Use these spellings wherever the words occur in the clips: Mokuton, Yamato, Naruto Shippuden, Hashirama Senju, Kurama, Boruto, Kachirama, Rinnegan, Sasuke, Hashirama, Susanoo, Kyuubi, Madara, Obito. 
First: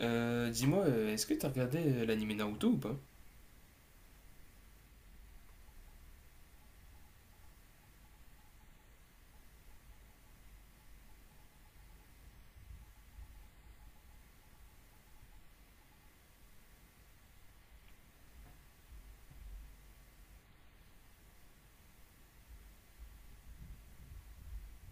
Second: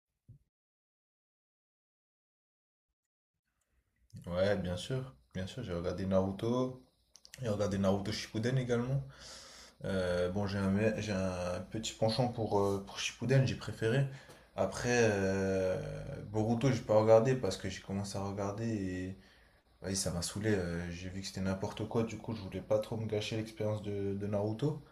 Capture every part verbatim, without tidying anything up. Euh, dis-moi, euh, est-ce que t'as regardé euh, l'anime Naruto ou pas? Ouais, bien sûr, bien sûr, j'ai regardé Naruto, j'ai regardé Naruto Shippuden également. Euh, bon, j'ai un, me- j'ai un petit penchant pour, euh, pour Shippuden, j'ai préféré. Après, euh, Boruto, j'ai pas regardé parce que j'ai commencé à regarder et vas-y, ça m'a saoulé. Euh, j'ai vu que c'était n'importe quoi, du coup, je voulais pas trop me gâcher l'expérience de, de Naruto.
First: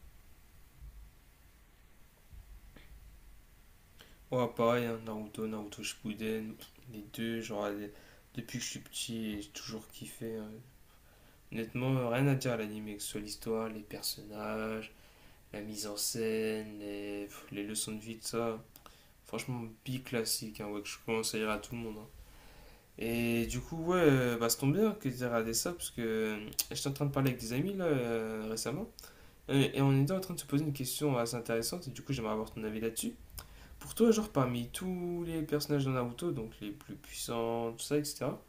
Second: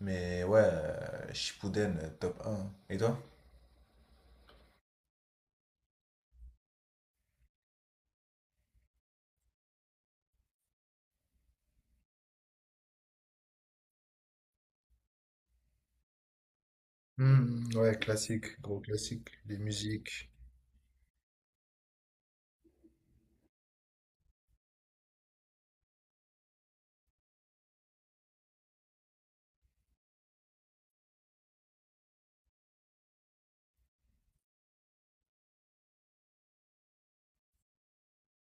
Mais ouais, euh, Shippuden, euh, top un. Et toi? Ouais, pareil, hein, Naruto, Naruto Shippuden, les deux, genre, les- depuis que je suis petit, j'ai toujours kiffé, hein. Honnêtement, euh, rien à dire à l'anime, que ce soit l'histoire, les personnages, la mise en scène, les, pff, les Hmm, leçons ouais, de vie, tout classique, ça. gros classique. Les Franchement, bi musiques. classique, hein, ouais, que je commence à dire à tout le monde, hein. Et du coup, ouais, euh, bah, ça tombe bien que t'aies regardé ça, parce que euh, j'étais en train de parler avec des amis, là, euh, récemment, et et on était en train de se poser une question assez intéressante, et du coup, j'aimerais avoir ton avis là-dessus. Pour toi, genre parmi tous les personnages de Naruto, donc les plus puissants, tout ça, et cetera,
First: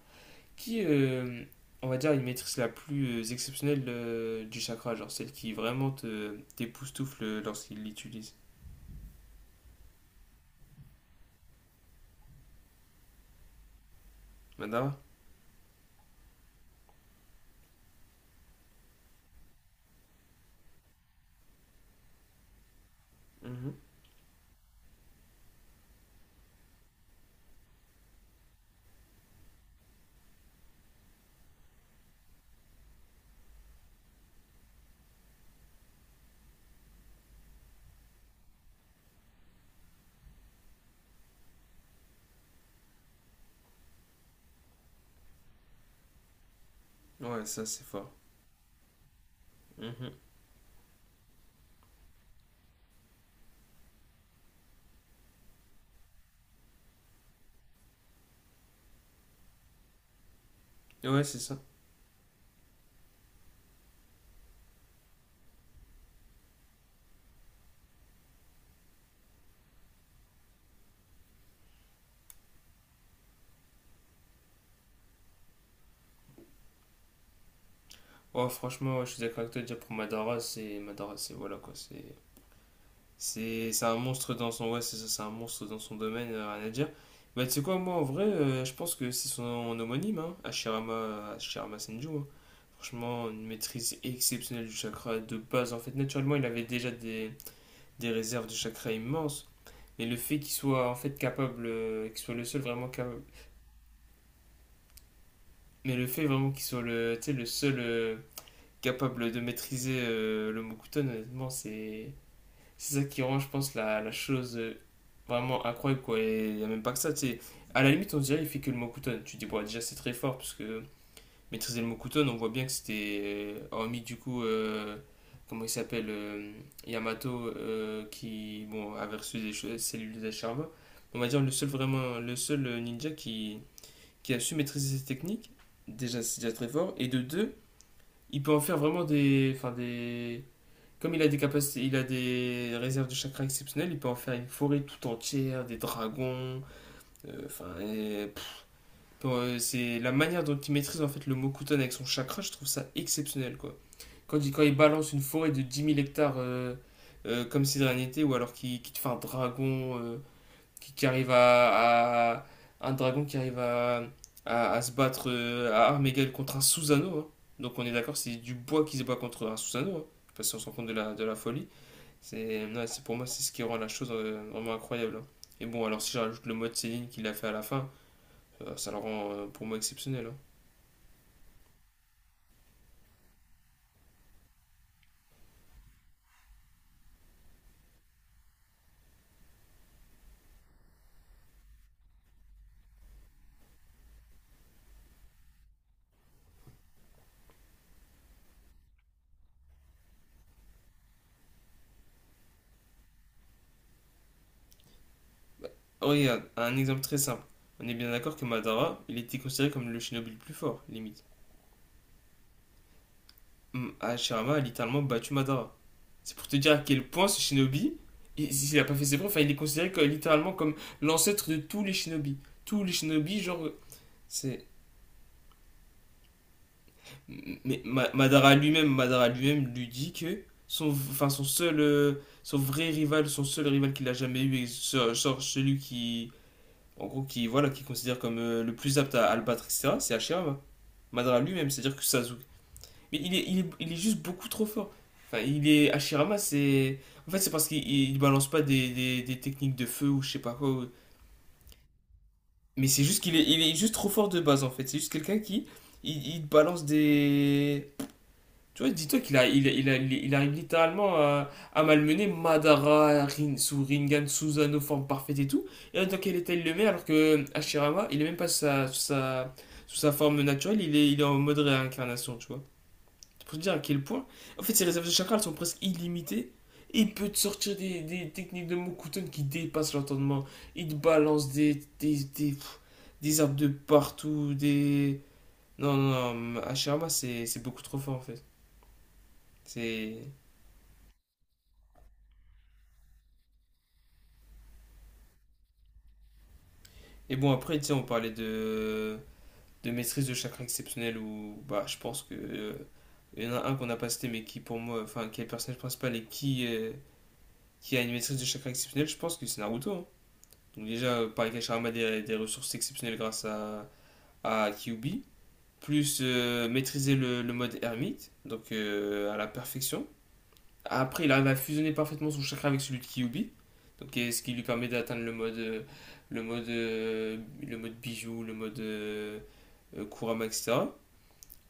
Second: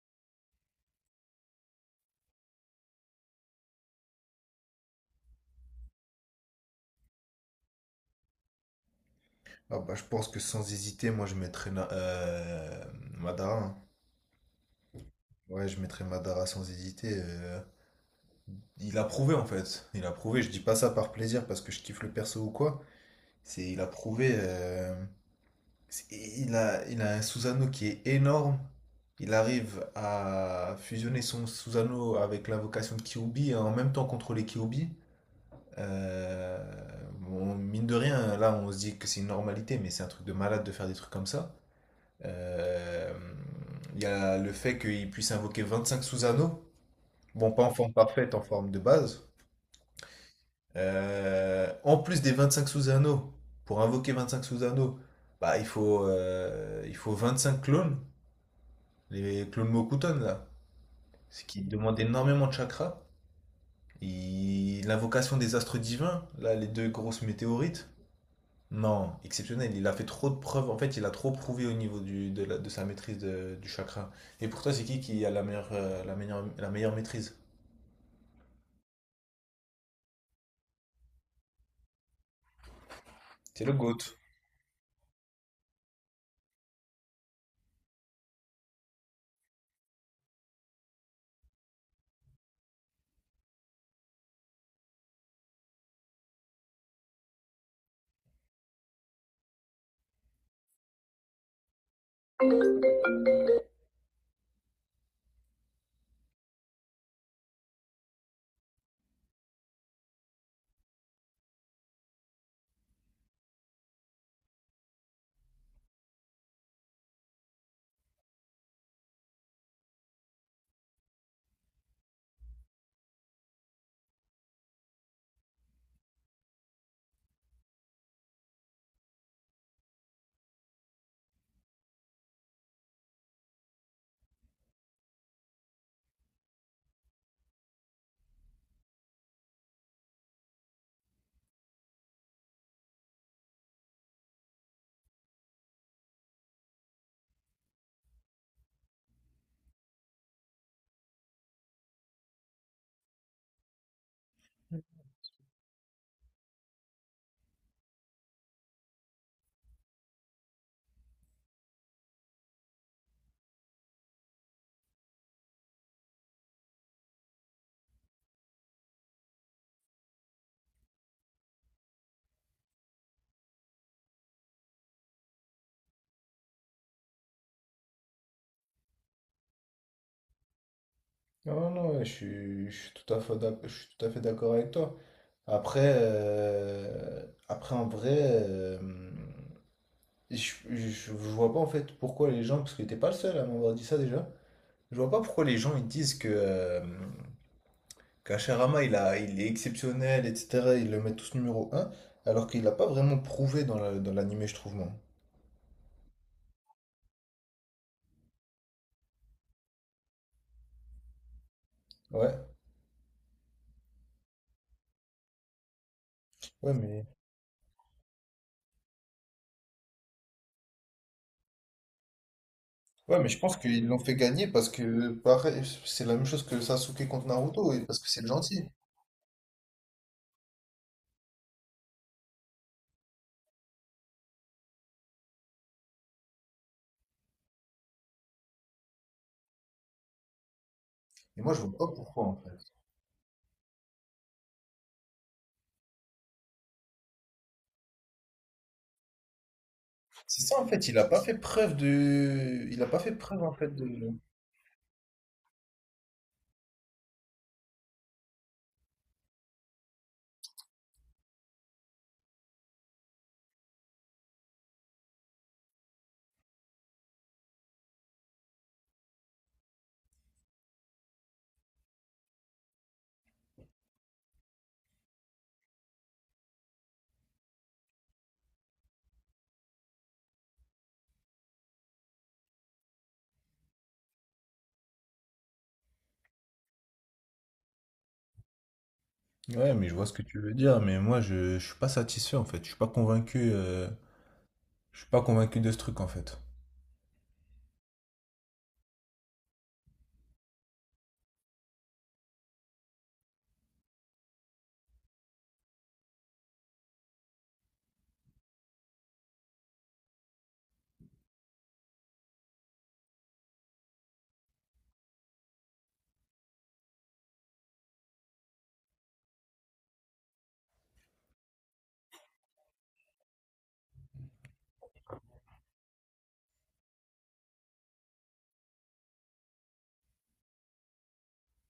qui, euh, on va dire, une maîtrise la plus euh, exceptionnelle euh, du chakra, genre celle qui vraiment te t'époustoufle lorsqu'il l'utilise. Ah bah, je pense que sans hésiter, moi je mettrais Na- euh, Madara, hein. Madara. Ouais, je mettrais Madara sans hésiter. euh. Il a prouvé en fait. Il a prouvé, je dis pas ça par plaisir parce que je kiffe le perso ou quoi. C'est, Mhm. il a prouvé. euh, c'est- Il a, il a un Susanoo qui est énorme. Il arrive à fusionner son Susanoo avec l'invocation de Kyuubi et en même temps contrôler Kyuubi. Euh, bon, mine de rien, là on se dit que c'est une normalité, mais c'est un truc de malade de faire des trucs comme ça. Euh, Il y a le fait qu'il puisse invoquer vingt-cinq sous-anneaux. Ouais, Bon, pas ça en c'est forme fort. parfaite, en forme de base. Mhm. Euh, en plus des vingt-cinq sous-anneaux, pour invoquer vingt-cinq sous-anneaux, bah, il faut, euh, il faut vingt-cinq clones, les clones Mokuton là, Ouais, c'est ce ça. qui demande énormément de chakras. Il- L'invocation des astres divins, là, les deux grosses météorites. Non, exceptionnel. Il a fait trop de preuves. En fait, il a trop prouvé au niveau du, de, la- de sa maîtrise de- du chakra. Et pour toi, c'est qui qui a la meilleure, euh, la meilleure, la meilleure maîtrise? Oh, franchement, ouais, je suis d'accord avec toi, déjà pour Madara, c'est. Madara, c'est. Voilà quoi, c'est. C'est C'est le c'est un GOAT. monstre dans son, ouais, c'est ça, c'est un monstre dans son domaine, euh, rien à dire. Bah tu sais quoi, moi en vrai, euh, je pense que c'est son homonyme, hein, Hashirama, Hashirama Senju. Hein. Franchement, une maîtrise exceptionnelle du chakra de base. En fait, naturellement, il avait déjà des, des réserves de chakra immenses, mais le fait qu'il soit en fait capable, euh, qu'il soit le seul vraiment capable, mais le fait vraiment qu'il soit le, tu sais, le seul euh, capable de maîtriser euh, le Mokuton, honnêtement, c'est. C'est ça qui rend, je pense, la, la chose euh, vraiment incroyable, quoi. Et il n'y a même pas que ça, tu sais. À la limite, on dirait il fait que le Mokuton. Tu dis, bon, déjà, c'est très fort, parce que maîtriser le Mokuton, on voit bien que c'était, euh, hormis du coup, euh, comment il s'appelle, euh, Yamato, euh, qui, bon, avait reçu des che- cellules de charbon. On va dire le seul vraiment, le seul euh, ninja qui, qui a su maîtriser ses techniques. Déjà, c'est déjà très fort. Et de deux, il peut en faire vraiment des, enfin des, comme il a des capacités, il a des réserves de chakras exceptionnelles, il peut en faire une forêt tout entière, des dragons. euh, Enfin, et- bon, euh, c'est la manière dont il maîtrise en fait le Mokuton avec son chakra, je trouve ça exceptionnel quoi. Quand il, quand il balance une forêt de dix mille hectares euh, euh, comme si de rien n'était, ou alors qu'il qu'il te fait un dragon, euh, qui, qui arrive à, à- un dragon qui arrive à, à, à se battre, euh, à armes égales contre un Susanoo, hein. Donc on est d'accord, c'est du bois qui se bat contre un Susanoo, hein. Je sais si se rend compte de la, de la folie. C'est, ouais, c'est pour moi, c'est ce qui rend la chose euh, vraiment incroyable, hein. Et bon, alors si je rajoute le mode Céline qu'il a fait à la fin, euh, ça le rend euh, pour moi exceptionnel, hein. Non, non, je suis, je suis tout à fait d'ac- je suis tout à fait d'accord avec toi. Après, euh, après en vrai, euh, je, je, je vois pas en fait pourquoi les gens, parce que t'es pas le seul à m'avoir dit ça déjà, je vois pas pourquoi les gens ils disent que, euh, Kachirama, il a, il est exceptionnel, et cetera. Ils le mettent tous numéro un alors qu'il n'a pas vraiment prouvé dans la- dans l'anime, je trouve, moi. Oh, regarde, un exemple très simple. On est bien d'accord que Madara, il était considéré comme le shinobi le plus fort, limite. Ouais, Hum, Hashirama a littéralement battu Madara. C'est pour te dire ouais, à mais, quel point ce shinobi, il- si, s'il a pas fait ses preuves, enfin, il est considéré que- littéralement comme l'ancêtre de tous les shinobi. Tous les ouais, mais je shinobi, pense genre, qu'ils l'ont fait gagner c'est. parce que, pareil, c'est la même chose que Sasuke contre Naruto, Mais et parce que Ma- c'est le Madara gentil. lui-même, Madara lui-même lui dit que son, enfin son seul, euh, son vrai rival, son seul rival qu'il a jamais eu, et ce- genre celui qui, en gros, qui voilà, qui considère comme euh, le plus apte à, à le battre, et cetera. C'est Hashirama. Madara Et moi, je lui-même, vois pas c'est-à-dire que pourquoi, en Sasuke. fait. Mais il est, il est, il est juste beaucoup trop fort. Enfin, il est Hashirama, c'est, en fait, c'est parce qu'il il balance pas des, des, des techniques de feu ou je sais C'est pas ça, en quoi. fait, ou- il a pas fait preuve de… Il Mais a pas c'est fait juste qu'il preuve, est, en il est fait, juste de… trop fort de base en fait. C'est juste quelqu'un qui, il, il balance des. Tu vois, dis-toi qu'il a, il, il a- il il arrive littéralement à, à malmener Madara, Rin, Rinnegan, Susanoo, forme parfaite et tout. Et en tant qu'elle était le met, alors que Hashirama, il est même pas sous sa, sous sa, sous sa forme naturelle, il est, il est en mode réincarnation, tu vois. C'est pour te dire à quel point. En fait, ses réserves de chakras elles sont presque illimitées. Et il peut te sortir des, des techniques de Mokuton qui dépassent l'entendement. Il te balance des, des, des, pff, des arbres de partout, des. Non, non, non, Hashirama, c'est c'est beaucoup trop fort en fait. Ouais, mais je vois ce que C'est. tu veux dire, mais moi je, je suis pas satisfait en fait, je suis pas convaincu. euh, Je suis pas convaincu de ce truc en fait. Et bon, après, tu sais, on parlait de, de maîtrise de chakra exceptionnel où, bah, je pense que euh, il y en a un qu'on n'a pas cité, mais qui pour moi, enfin, qui est le personnage principal et qui, euh, qui a une maîtrise de chakra exceptionnelle je pense que c'est Naruto, hein. Donc, déjà, euh, pareil a des, des ressources exceptionnelles grâce à, à Kyuubi. Plus euh, maîtriser le, le mode ermite, donc euh, à la perfection. Après, il arrive à fusionner parfaitement son chakra avec celui de Kyubi, donc, ce qui lui permet d'atteindre le mode, euh, le mode, euh, le mode bijou, le mode euh, euh, Kurama, et cetera.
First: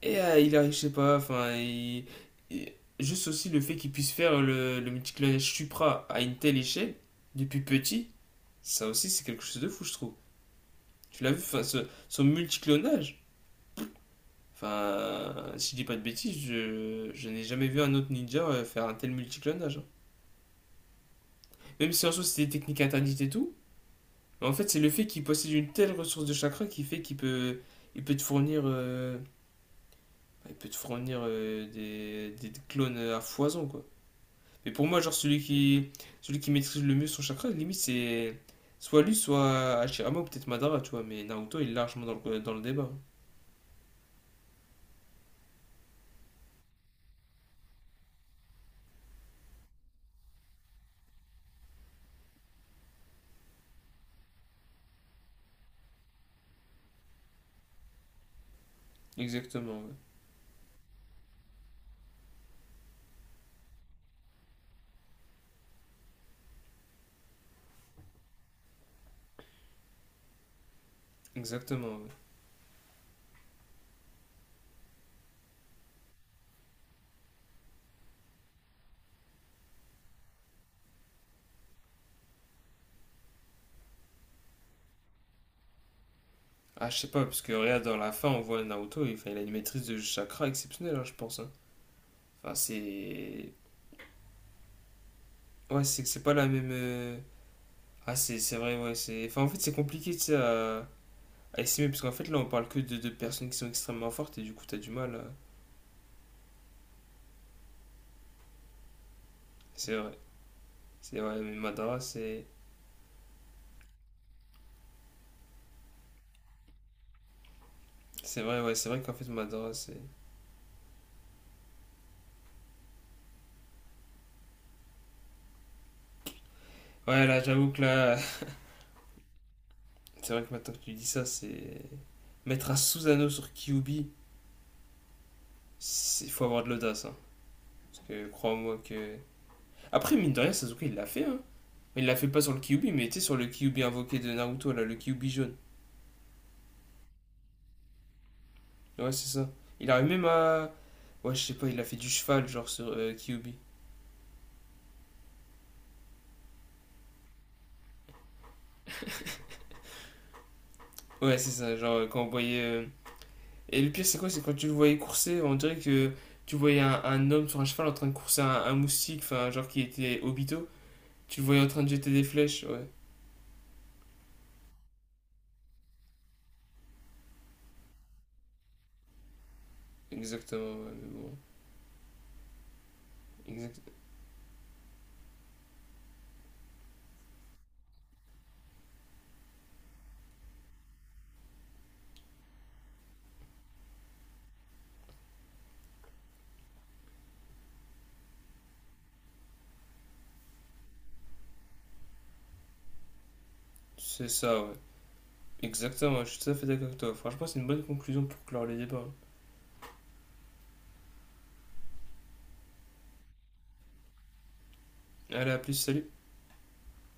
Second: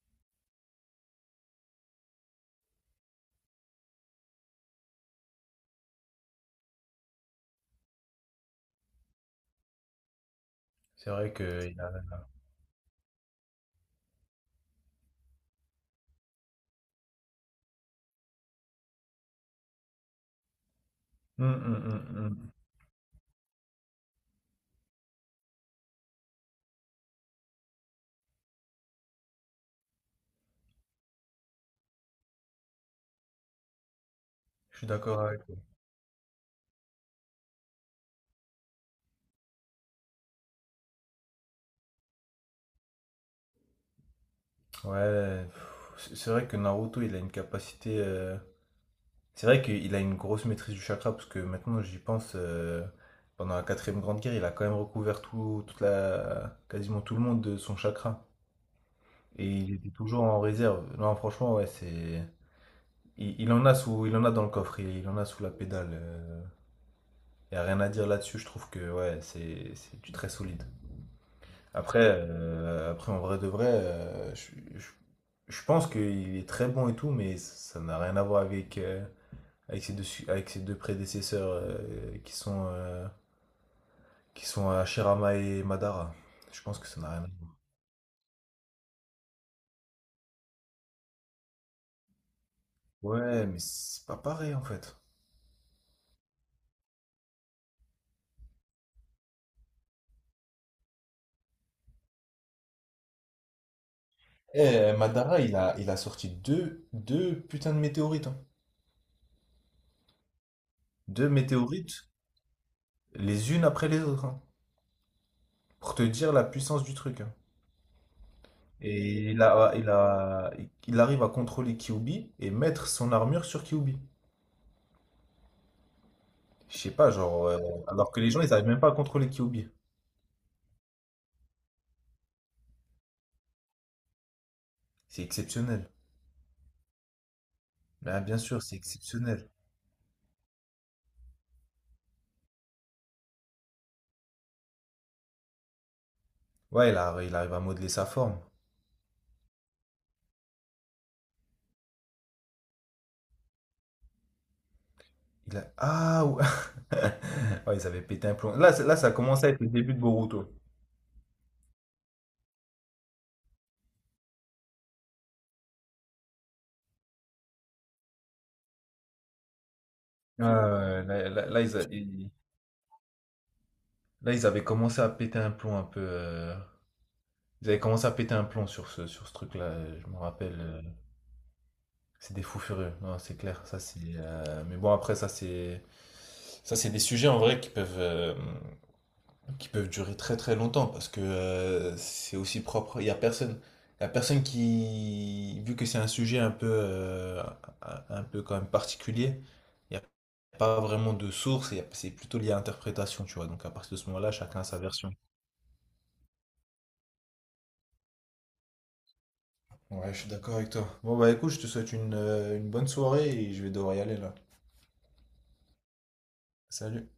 Et euh, il arrive, je sais pas, enfin, il- il- juste aussi le fait qu'il puisse faire le, le multiclonage Supra à une telle échelle, depuis petit, ça aussi c'est quelque chose de fou, je trouve. C'est Tu l'as vrai vu, enfin, que il ce- a… son multiclonage, enfin, si je dis pas de bêtises, je, je n'ai jamais vu un autre ninja euh, faire un tel multiclonage, hein. Hum, hum, Même si hum, en soi c'était hum. des techniques interdites et tout, en fait c'est le fait qu'il possède une telle ressource de chakra qui fait qu'il peut, il peut te fournir, euh, il peut te fournir euh, des, des clones à foison quoi. Mais Je pour suis moi genre d'accord celui avec toi. qui, celui qui maîtrise le mieux son chakra, limite c'est soit lui, soit Hashirama ou peut-être Madara, tu vois. Mais Naruto il est largement dans le, dans le débat. Ouais, pff, c'est c'est vrai que Naruto, il a une capacité. euh, C'est vrai qu'il a une grosse maîtrise du chakra, parce que maintenant j'y pense, euh, pendant la quatrième grande guerre, il a quand même recouvert tout, toute la, quasiment tout le monde de son chakra. Et il Exactement, était ouais. toujours en réserve. Non, franchement, ouais, c'est… Il, il en a sous, il en a dans le coffre, il, il en a sous la pédale. euh. Il n'y a rien à dire là-dessus, je trouve que ouais, c'est c'est du très solide. Après, Exactement, ouais. euh, après, en vrai de vrai, euh, je, je- je pense qu'il est très bon et tout, mais ça n'a rien à voir avec, euh, avec ses deux, su- avec ses deux prédécesseurs euh, qui sont, euh, qui sont Hashirama et Madara. Je pense que Ah je ça sais n'a pas, rien à parce que regarde dans la fin on voit Naruto, il, enfin, il a une maîtrise de chakra exceptionnelle, hein, je pense, hein. Enfin voir. Ouais, c'est. mais c'est pas pareil en fait. Ouais c'est que c'est pas la même. euh, Ah, c'est c'est vrai, ouais. c'est- Enfin, en fait, c'est compliqué, tu sais, à, à estimer, parce qu'en fait, là, on parle que de de personnes qui sont extrêmement fortes, et du coup, t'as du Eh, mal. euh, Madara, il a, il a sorti deux, deux putains de météorites, hein. C'est vrai. C'est Deux vrai, mais Madara, météorites, c'est. les unes après les autres, hein, pour te dire la puissance du truc, hein. C'est vrai, ouais, c'est vrai qu'en fait, Et il a, Madara, il c'est. a, il arrive à contrôler Kyuubi et mettre son armure sur Kyuubi. Je sais pas, Ouais, là, genre, euh, j'avoue que alors là. que les gens, ils arrivent même pas à contrôler Kyuubi. C'est vrai que maintenant que tu dis ça, c'est. Mettre un Susanoo sur Kyuubi, C'est exceptionnel. il faut avoir de l'audace, hein. Parce Bah, que bien sûr, c'est crois-moi que. exceptionnel. Après, mine de rien, Sasuke, il l'a fait, hein. Il l'a fait pas sur le Kyuubi, mais tu sais, sur le Kyuubi invoqué de Naruto, là, le Kyuubi jaune. Ouais, il, a- il arrive à modeler sa forme. Ouais, c'est ça. Il arrive même à. Ouais, je sais pas, il a fait du cheval, genre sur euh, Kyuubi. Il a… Ah, ouais. Ouais, ils avaient pété un plomb. Là, c'est- là, ça commençait à être le début de Boruto. Ouais, c'est ça, genre euh, quand on voyait. euh, Et le pire, c'est quoi? C'est quand tu le voyais courser, on dirait que tu voyais un, un homme sur un cheval en train de courser un, un moustique, enfin, genre qui était Ouais, ouais, Obito. ouais. là, Tu le là- voyais là, en ils train a- de jeter des ils- flèches, ouais. Là, ils avaient commencé à péter un plomb un peu. euh, Ils avaient commencé à péter un plomb sur ce, sur ce truc-là. euh, Je me rappelle. euh, Exactement, ouais, mais bon. C'est des fous furieux. Non, c'est clair. Ça, Exact. c'est. Euh, Mais bon, après, ça, c'est. Ça, c'est des sujets en vrai qui peuvent, euh, qui peuvent durer très très longtemps parce que euh, c'est aussi propre. Il y a personne, il y a personne qui, vu que c'est un sujet un peu, euh, un, un peu quand même particulier, il n'y a pas vraiment de source. Et c'est plutôt lié à l'interprétation, tu vois. Donc à partir de ce C'est moment-là, chacun ça, a ouais. sa version. Exactement, je suis tout à fait d'accord avec toi. Franchement, c'est une bonne conclusion pour clore le débat, hein. Ouais, je suis d'accord avec toi. Bon bah écoute, je te souhaite une, euh, une bonne soirée et je vais devoir y aller là. Allez, à plus, salut! Salut.